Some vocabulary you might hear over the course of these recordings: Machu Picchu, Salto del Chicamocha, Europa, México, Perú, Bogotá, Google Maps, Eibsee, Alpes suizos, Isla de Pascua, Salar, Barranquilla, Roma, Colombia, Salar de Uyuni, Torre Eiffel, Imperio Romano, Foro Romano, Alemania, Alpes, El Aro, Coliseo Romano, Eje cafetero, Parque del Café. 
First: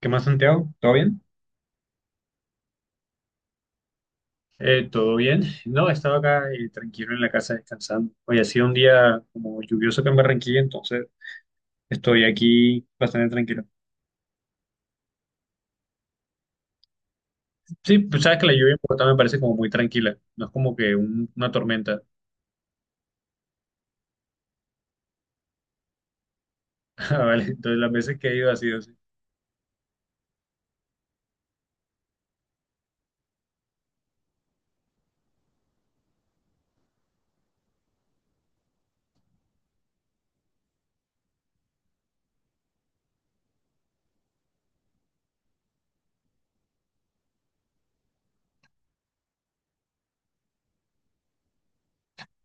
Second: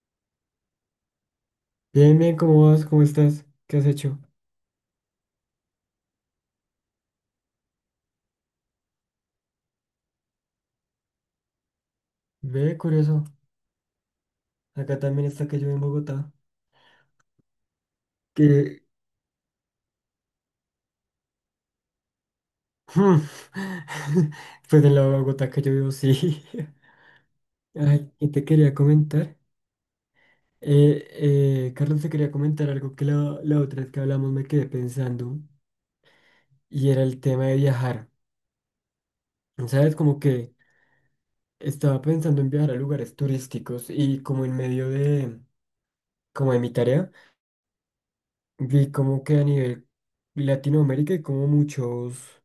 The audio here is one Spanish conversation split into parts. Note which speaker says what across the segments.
Speaker 1: ¿Qué más, Santiago? ¿Todo bien?
Speaker 2: Bien, bien, ¿cómo vas? ¿Cómo estás? ¿Qué has hecho?
Speaker 1: ¿Todo bien? No, he estado acá tranquilo en la casa descansando. Hoy ha sido un día como lluvioso acá en Barranquilla, entonces estoy
Speaker 2: Ve,
Speaker 1: aquí
Speaker 2: curioso.
Speaker 1: bastante tranquilo.
Speaker 2: Acá también está que llueve en Bogotá.
Speaker 1: Sí, pues sabes que la lluvia en
Speaker 2: Que.
Speaker 1: Bogotá me parece como muy tranquila, no es como que una tormenta.
Speaker 2: Pues en la Bogotá que yo vivo, sí.
Speaker 1: Ah, vale, entonces las
Speaker 2: Ay,
Speaker 1: veces que
Speaker 2: y
Speaker 1: he
Speaker 2: te
Speaker 1: ido ha
Speaker 2: quería
Speaker 1: sido así.
Speaker 2: comentar. Eh, Carlos, te quería comentar algo que la otra vez que hablamos me quedé pensando. Y era el tema de viajar. ¿Sabes? Como que estaba pensando en viajar a lugares turísticos y como en medio de. Como de mi tarea, vi como que a nivel Latinoamérica hay como muchos.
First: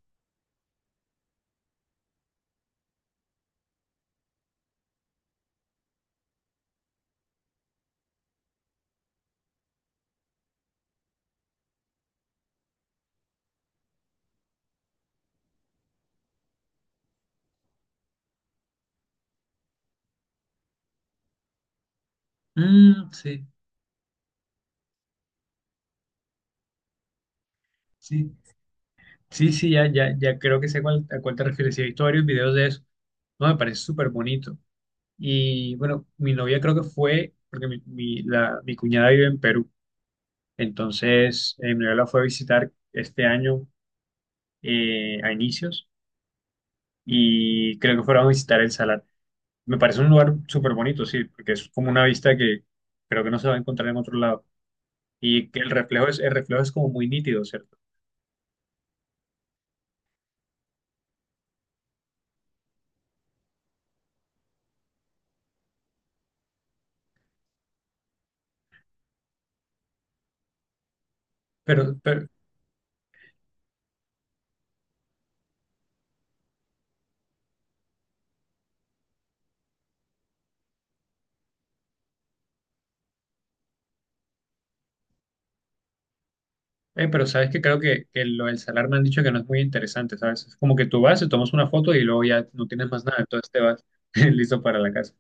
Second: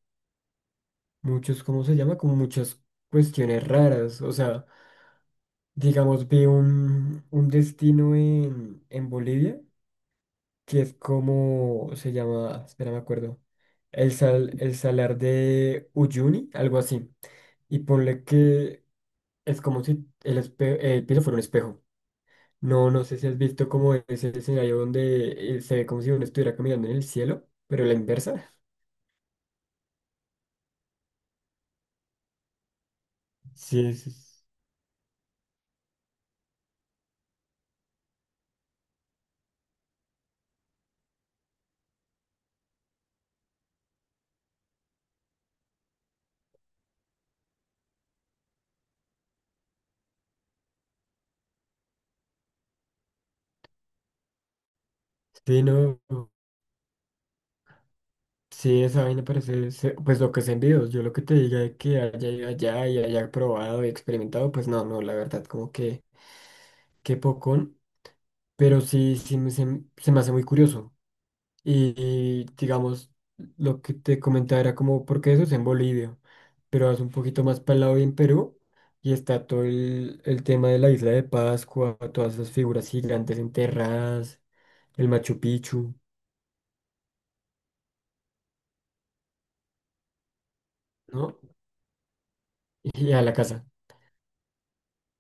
Speaker 2: Muchos, ¿cómo se llama? Como muchas cuestiones raras. O sea, digamos, vi un destino en Bolivia que es como se llama, espera, me acuerdo, el, sal, el salar de Uyuni, algo así. Y ponle que es como si el, espe- el piso fuera un espejo. No, no
Speaker 1: Mm,
Speaker 2: sé si has
Speaker 1: sí,
Speaker 2: visto como ese escenario donde se ve como si uno estuviera caminando en el cielo, pero la
Speaker 1: sí,
Speaker 2: inversa.
Speaker 1: sí, sí, ya, ya, ya creo que sé a cuál te refieres. Sí, he visto varios videos de eso. No, me parece
Speaker 2: Sí,
Speaker 1: súper
Speaker 2: sí,
Speaker 1: bonito. Y bueno, mi novia creo que fue, porque mi cuñada vive en Perú. Entonces, Manuela fue a visitar este año a inicios y creo que fueron a visitar el Salar. Me parece un lugar súper bonito, sí, porque es como una vista que creo que no se va a encontrar en otro lado. Y que
Speaker 2: sí, no.
Speaker 1: el reflejo es como muy nítido, ¿cierto?
Speaker 2: Sí, esa vaina parece, se- pues lo que es en videos, yo lo que te diga es que haya ido allá y haya probado y experimentado, pues no, no, la verdad, como que, qué pocón, pero sí, sí me, se me hace muy curioso.
Speaker 1: Pero, pero,
Speaker 2: Y, digamos, lo que te comentaba era como, porque eso es en Bolivia, pero vas un poquito más para el lado y en Perú, y está todo el tema de la isla de Pascua, todas esas figuras gigantes enterradas, el Machu Picchu,
Speaker 1: pero sabes que creo que lo del Salar me han dicho que no es muy interesante, ¿sabes? Es como que tú vas, te
Speaker 2: ¿no?
Speaker 1: tomas una foto y luego ya no tienes más
Speaker 2: Y
Speaker 1: nada,
Speaker 2: a la
Speaker 1: entonces te
Speaker 2: casa.
Speaker 1: vas listo para la casa.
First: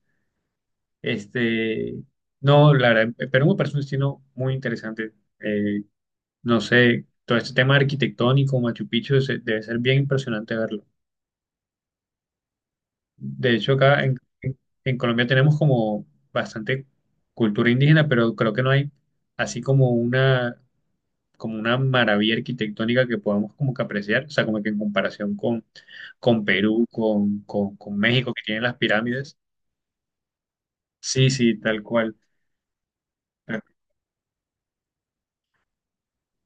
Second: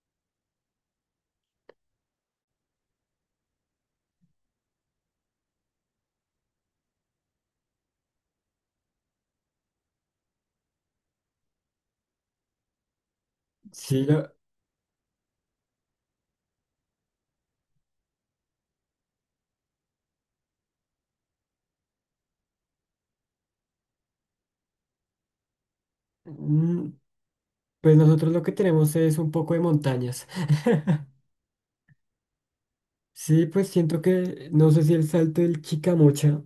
Speaker 1: Este, no, la verdad, Perú me parece un destino muy interesante. Eh, No sé, todo este tema arquitectónico, Machu Picchu, debe ser bien impresionante verlo. De hecho, acá
Speaker 2: Sí, la-
Speaker 1: en Colombia tenemos como bastante cultura indígena, pero creo que no hay así como una maravilla arquitectónica que podamos como que apreciar, o sea, como que en comparación con Perú,
Speaker 2: mm, pues
Speaker 1: con
Speaker 2: nosotros
Speaker 1: México,
Speaker 2: lo
Speaker 1: que
Speaker 2: que
Speaker 1: tienen las
Speaker 2: tenemos es un
Speaker 1: pirámides.
Speaker 2: poco de montañas.
Speaker 1: Sí, sí, tal cual.
Speaker 2: Sí, pues siento que, no sé si el salto del Chicamocha.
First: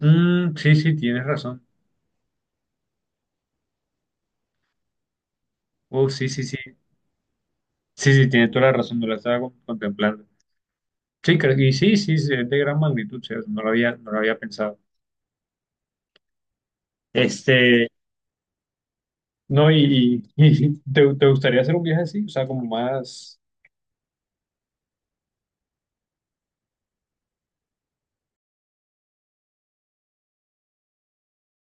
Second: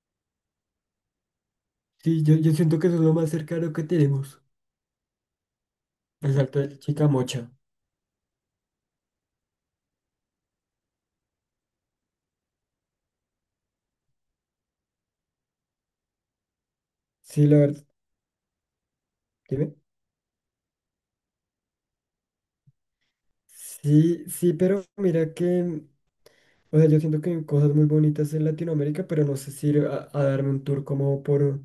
Speaker 1: Mm, sí, sí, tienes razón.
Speaker 2: Sí, yo siento que eso es lo más cercano que tenemos.
Speaker 1: Oh, sí,
Speaker 2: El
Speaker 1: sí, sí.
Speaker 2: salto del Chicamocha.
Speaker 1: Sí, sí, tienes toda la razón, no la estaba contemplando. Sí, creo que sí, sí, sí, es de gran magnitud, o sea, no lo había pensado.
Speaker 2: Sí, la verdad.
Speaker 1: Este, no,
Speaker 2: Dime.
Speaker 1: y ¿te, te gustaría hacer un viaje así? O sea, como más,
Speaker 2: Sí, sí, pero mira que, o sea, yo siento que hay cosas muy bonitas en Latinoamérica, pero no sé si ir a darme un tour como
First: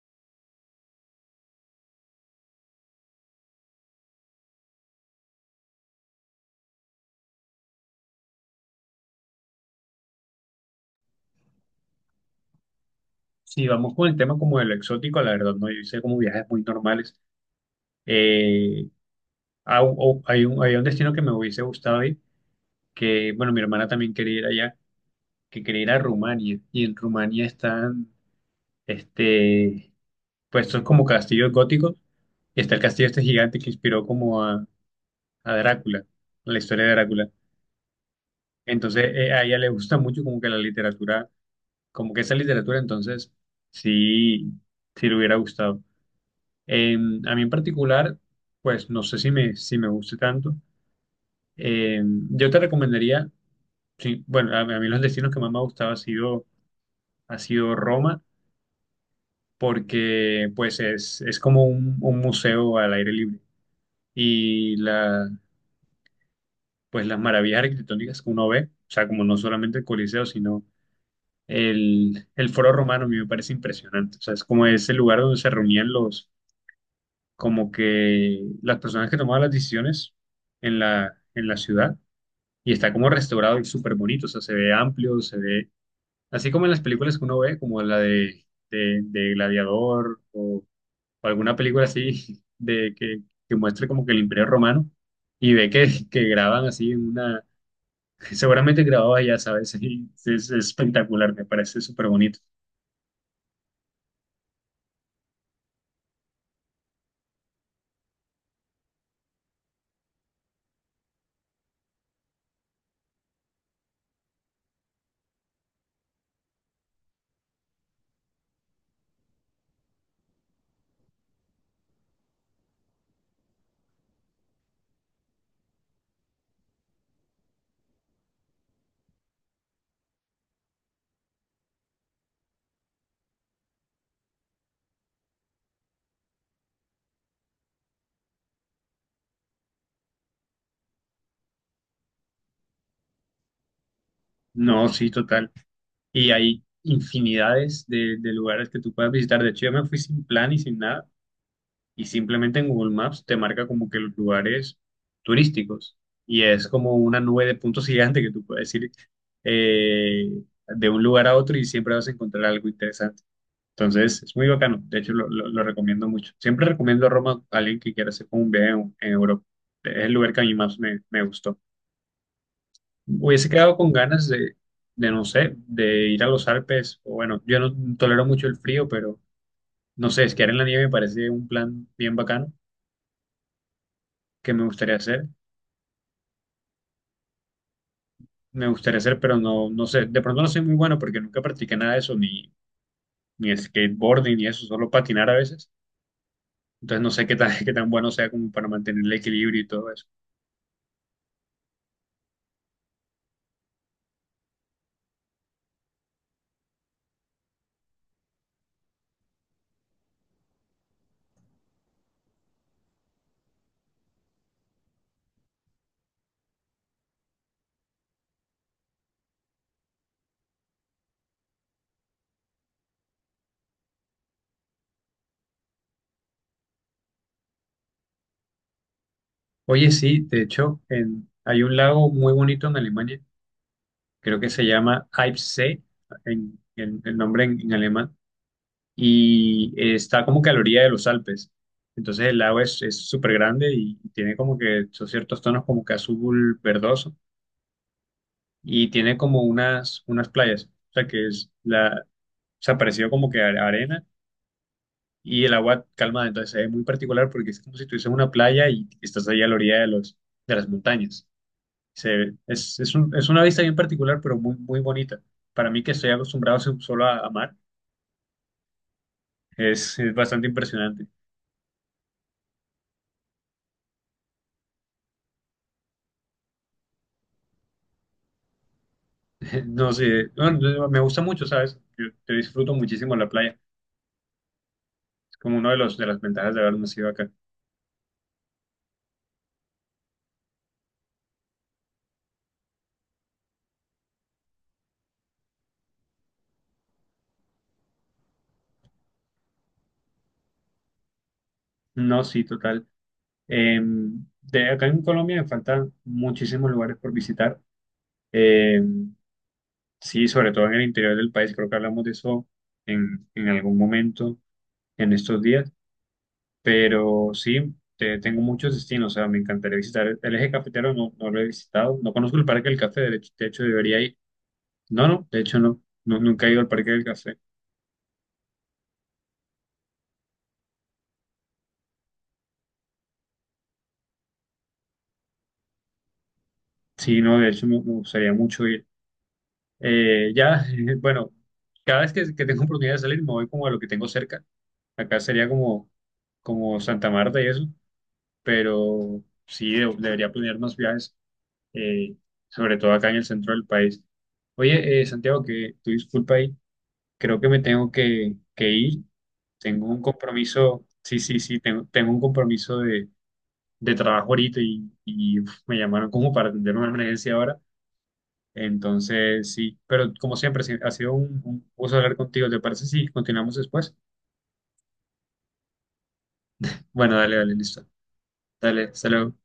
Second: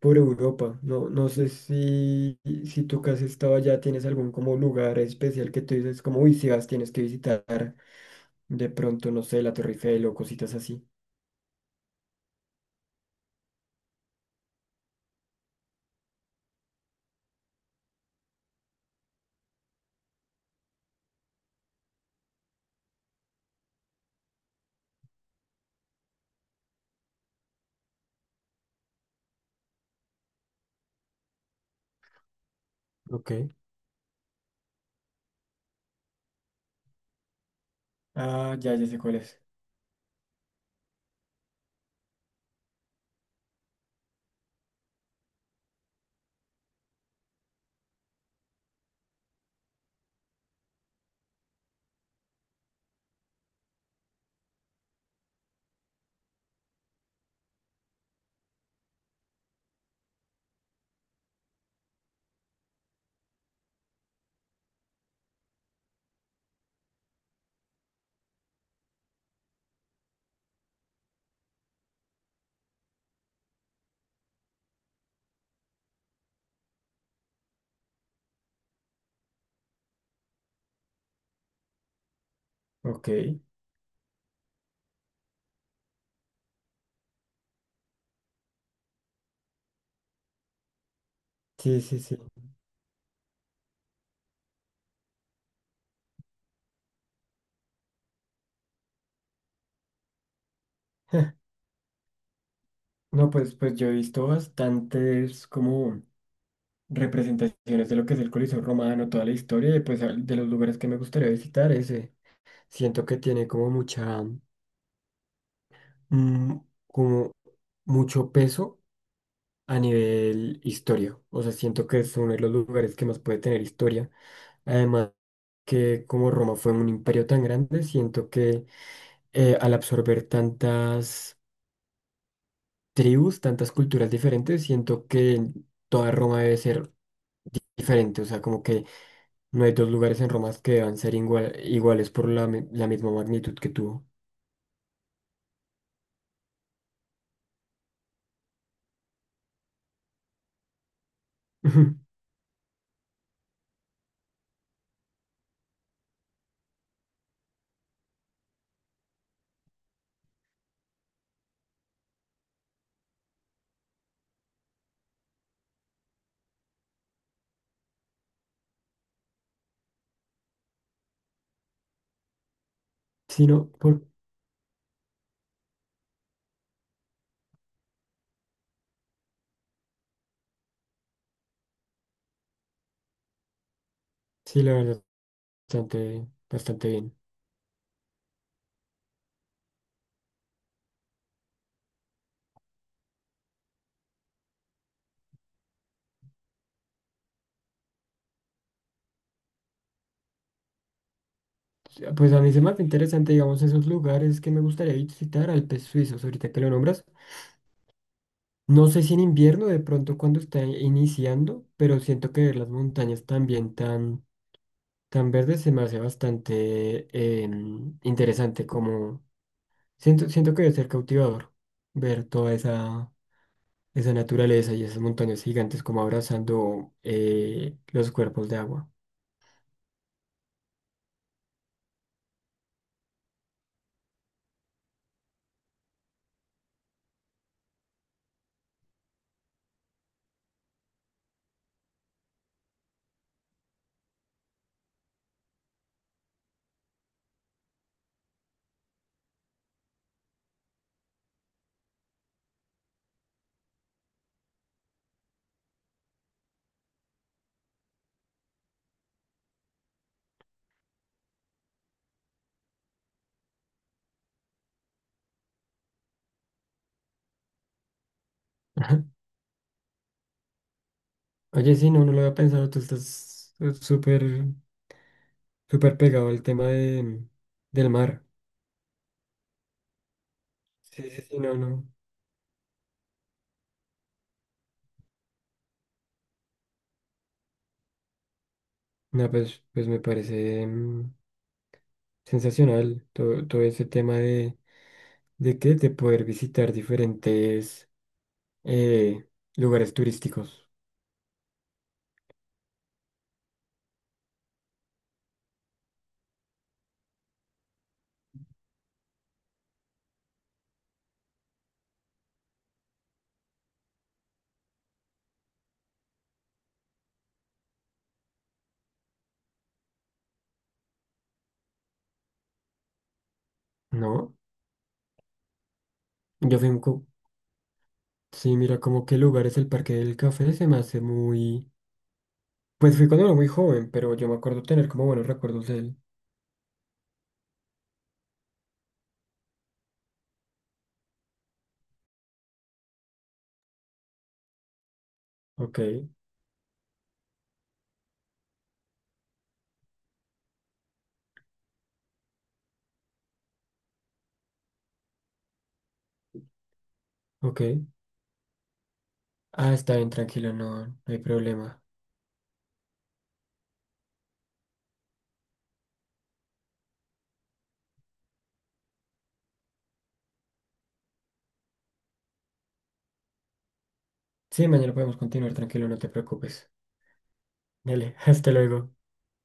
Speaker 2: por Europa. No, no sé si, si tú que has estado allá tienes algún como lugar especial que tú dices como, uy, si vas tienes que visitar de pronto, no sé, la Torre Eiffel o cositas así.
Speaker 1: si vamos con el tema como de lo exótico, la verdad, no, yo hice como viajes muy normales. Eh, hay hay un destino que me hubiese gustado ir, que, bueno, mi hermana también quería ir allá, que quería ir a Rumania, y en Rumania están, este, pues son como castillos góticos, y está el castillo este
Speaker 2: Ok.
Speaker 1: gigante que inspiró como a Drácula, la historia de Drácula.
Speaker 2: Ah, ya, ya sé
Speaker 1: Entonces,
Speaker 2: cuál es.
Speaker 1: a ella le gusta mucho como que la literatura, como que esa literatura, entonces, sí, sí le hubiera gustado. Eh, a mí en particular, pues no sé si me, si me guste tanto. Eh, yo te recomendaría, sí, bueno, a mí los destinos que más me ha gustado ha sido Roma, porque pues es como un museo al aire libre. Y la, pues las maravillas arquitectónicas que uno ve, o sea, como no solamente el Coliseo, sino el Foro Romano, a mí me parece impresionante. O sea, es como ese lugar donde se reunían los, como que las personas que tomaban las decisiones en la ciudad. Y está
Speaker 2: Ok.
Speaker 1: como restaurado y súper bonito. O sea, se ve amplio, se ve, así como en las películas que uno ve, como la de Gladiador o alguna
Speaker 2: Sí,
Speaker 1: película
Speaker 2: sí, sí.
Speaker 1: así de que muestre como que el Imperio Romano. Y ve que graban así en una, seguramente grababa ya, ¿sabes? Y es espectacular, me parece súper bonito.
Speaker 2: No, pues, pues yo he visto bastantes como representaciones de lo que es el Coliseo Romano, toda la historia, y pues al- de los lugares que me gustaría visitar, ese. Siento que tiene como mucha, mm, como mucho peso a nivel historia. O sea, siento que es uno de los lugares que más puede tener historia. Además, que como Roma fue un imperio tan grande, siento que al absorber tantas tribus, tantas culturas diferentes, siento que toda Roma debe ser diferente. O sea, como que no hay dos lugares en Roma que deban ser igual- iguales por la, mi- la misma magnitud que tuvo.
Speaker 1: No, sí, total. Y hay infinidades de lugares que tú puedes visitar. De hecho, yo me fui sin plan y sin nada. Y simplemente en Google Maps te marca como que los lugares turísticos. Y es como una nube de puntos gigante que tú puedes ir eh, de un lugar a otro y siempre vas a encontrar algo interesante. Entonces, es muy bacano. De hecho, lo recomiendo mucho. Siempre recomiendo Roma a alguien que quiera hacer como un viaje en Europa. Es el lugar que a mí más me, me gustó. Hubiese
Speaker 2: Sino
Speaker 1: quedado con ganas de, no sé, de ir a los Alpes. O bueno, yo no tolero mucho el frío, pero no sé, esquiar en la nieve me parece un plan bien bacano que
Speaker 2: sí,
Speaker 1: me
Speaker 2: la
Speaker 1: gustaría
Speaker 2: verdad,
Speaker 1: hacer.
Speaker 2: bastante, bastante bien.
Speaker 1: Me gustaría hacer, pero no, no sé. De pronto no soy muy bueno porque nunca practiqué nada de eso, ni, ni skateboarding, ni eso, solo patinar a veces. Entonces no sé qué tan, qué tan bueno sea como para mantener el equilibrio y todo eso.
Speaker 2: Ya, pues a mí se me hace interesante, digamos, esos lugares que me gustaría visitar, Alpes suizos, ahorita que lo nombras. No sé si en invierno, de pronto cuando está iniciando, pero siento que ver las montañas también tan, tan verdes se me hace bastante interesante, como siento, siento que debe ser cautivador ver toda esa, esa naturaleza y esas montañas gigantes como abrazando los cuerpos de agua.
Speaker 1: Oye, sí, de hecho, hay un lago muy bonito en Alemania, creo que se llama Eibsee, el nombre en alemán y está como que a la orilla de los Alpes. Entonces el lago es súper grande y tiene como que son ciertos tonos como que azul verdoso y tiene como unas, unas playas, o sea que es la, o sea, parecido como que arena y el agua calma, entonces es muy particular porque es como si tuvieses una playa y estás ahí a la orilla de los, de las montañas. Se, es, es una vista bien particular, pero muy, muy bonita. Para mí que estoy acostumbrado solo a mar, es bastante impresionante.
Speaker 2: Oye, sí, no, no lo había pensado. Tú estás súper, súper pegado al tema de, del mar.
Speaker 1: No sé, no, me
Speaker 2: Sí,
Speaker 1: gusta
Speaker 2: sí, sí,
Speaker 1: mucho,
Speaker 2: no,
Speaker 1: ¿sabes?
Speaker 2: no.
Speaker 1: Yo disfruto muchísimo la playa. Es como una de, los, de las ventajas de haber nacido acá.
Speaker 2: No, pues, pues me parece mm, sensacional todo, todo ese tema de qué, de poder visitar diferentes eh, lugares turísticos,
Speaker 1: No, sí, total. Eh, de acá en Colombia me faltan muchísimos lugares por visitar. Eh, sí, sobre todo en el interior del país. Creo que hablamos de eso en algún momento en estos días. Pero sí, tengo muchos destinos. O sea, me encantaría visitar el eje cafetero. No, no lo he visitado. No conozco el Parque del Café. De hecho, debería ir.
Speaker 2: ¿no?
Speaker 1: No, no, de hecho, no. No, nunca he
Speaker 2: Yo
Speaker 1: ido al
Speaker 2: fui, un
Speaker 1: Parque
Speaker 2: co-
Speaker 1: del Café.
Speaker 2: sí, mira, como qué lugar es el Parque del Café, se me hace muy... Pues fui cuando era muy joven, pero yo me acuerdo tener como buenos recuerdos de él.
Speaker 1: Sí, no, de hecho me, me gustaría mucho ir. Ya, bueno, cada vez que tengo oportunidad de salir me voy como a lo que tengo cerca. Acá sería
Speaker 2: Ok,
Speaker 1: como, como Santa Marta y eso, pero sí, debería planear más viajes, eh, sobre todo acá en el centro del país. Oye, Santiago, que tu disculpa ahí, creo que me tengo
Speaker 2: ok.
Speaker 1: que ir.
Speaker 2: Ah,
Speaker 1: Tengo
Speaker 2: está
Speaker 1: un
Speaker 2: bien, tranquilo,
Speaker 1: compromiso,
Speaker 2: no, no
Speaker 1: sí,
Speaker 2: hay
Speaker 1: sí, sí,
Speaker 2: problema.
Speaker 1: tengo, tengo un compromiso de trabajo ahorita y uf, me llamaron como para atender una emergencia ahora. Entonces, sí, pero como siempre, sí, ha sido un gusto hablar contigo. ¿Te parece si continuamos después?
Speaker 2: Sí, mañana podemos continuar, tranquilo, no te preocupes.
Speaker 1: Bueno, dale, dale, listo.
Speaker 2: Dale, hasta
Speaker 1: Dale,
Speaker 2: luego.
Speaker 1: hasta luego.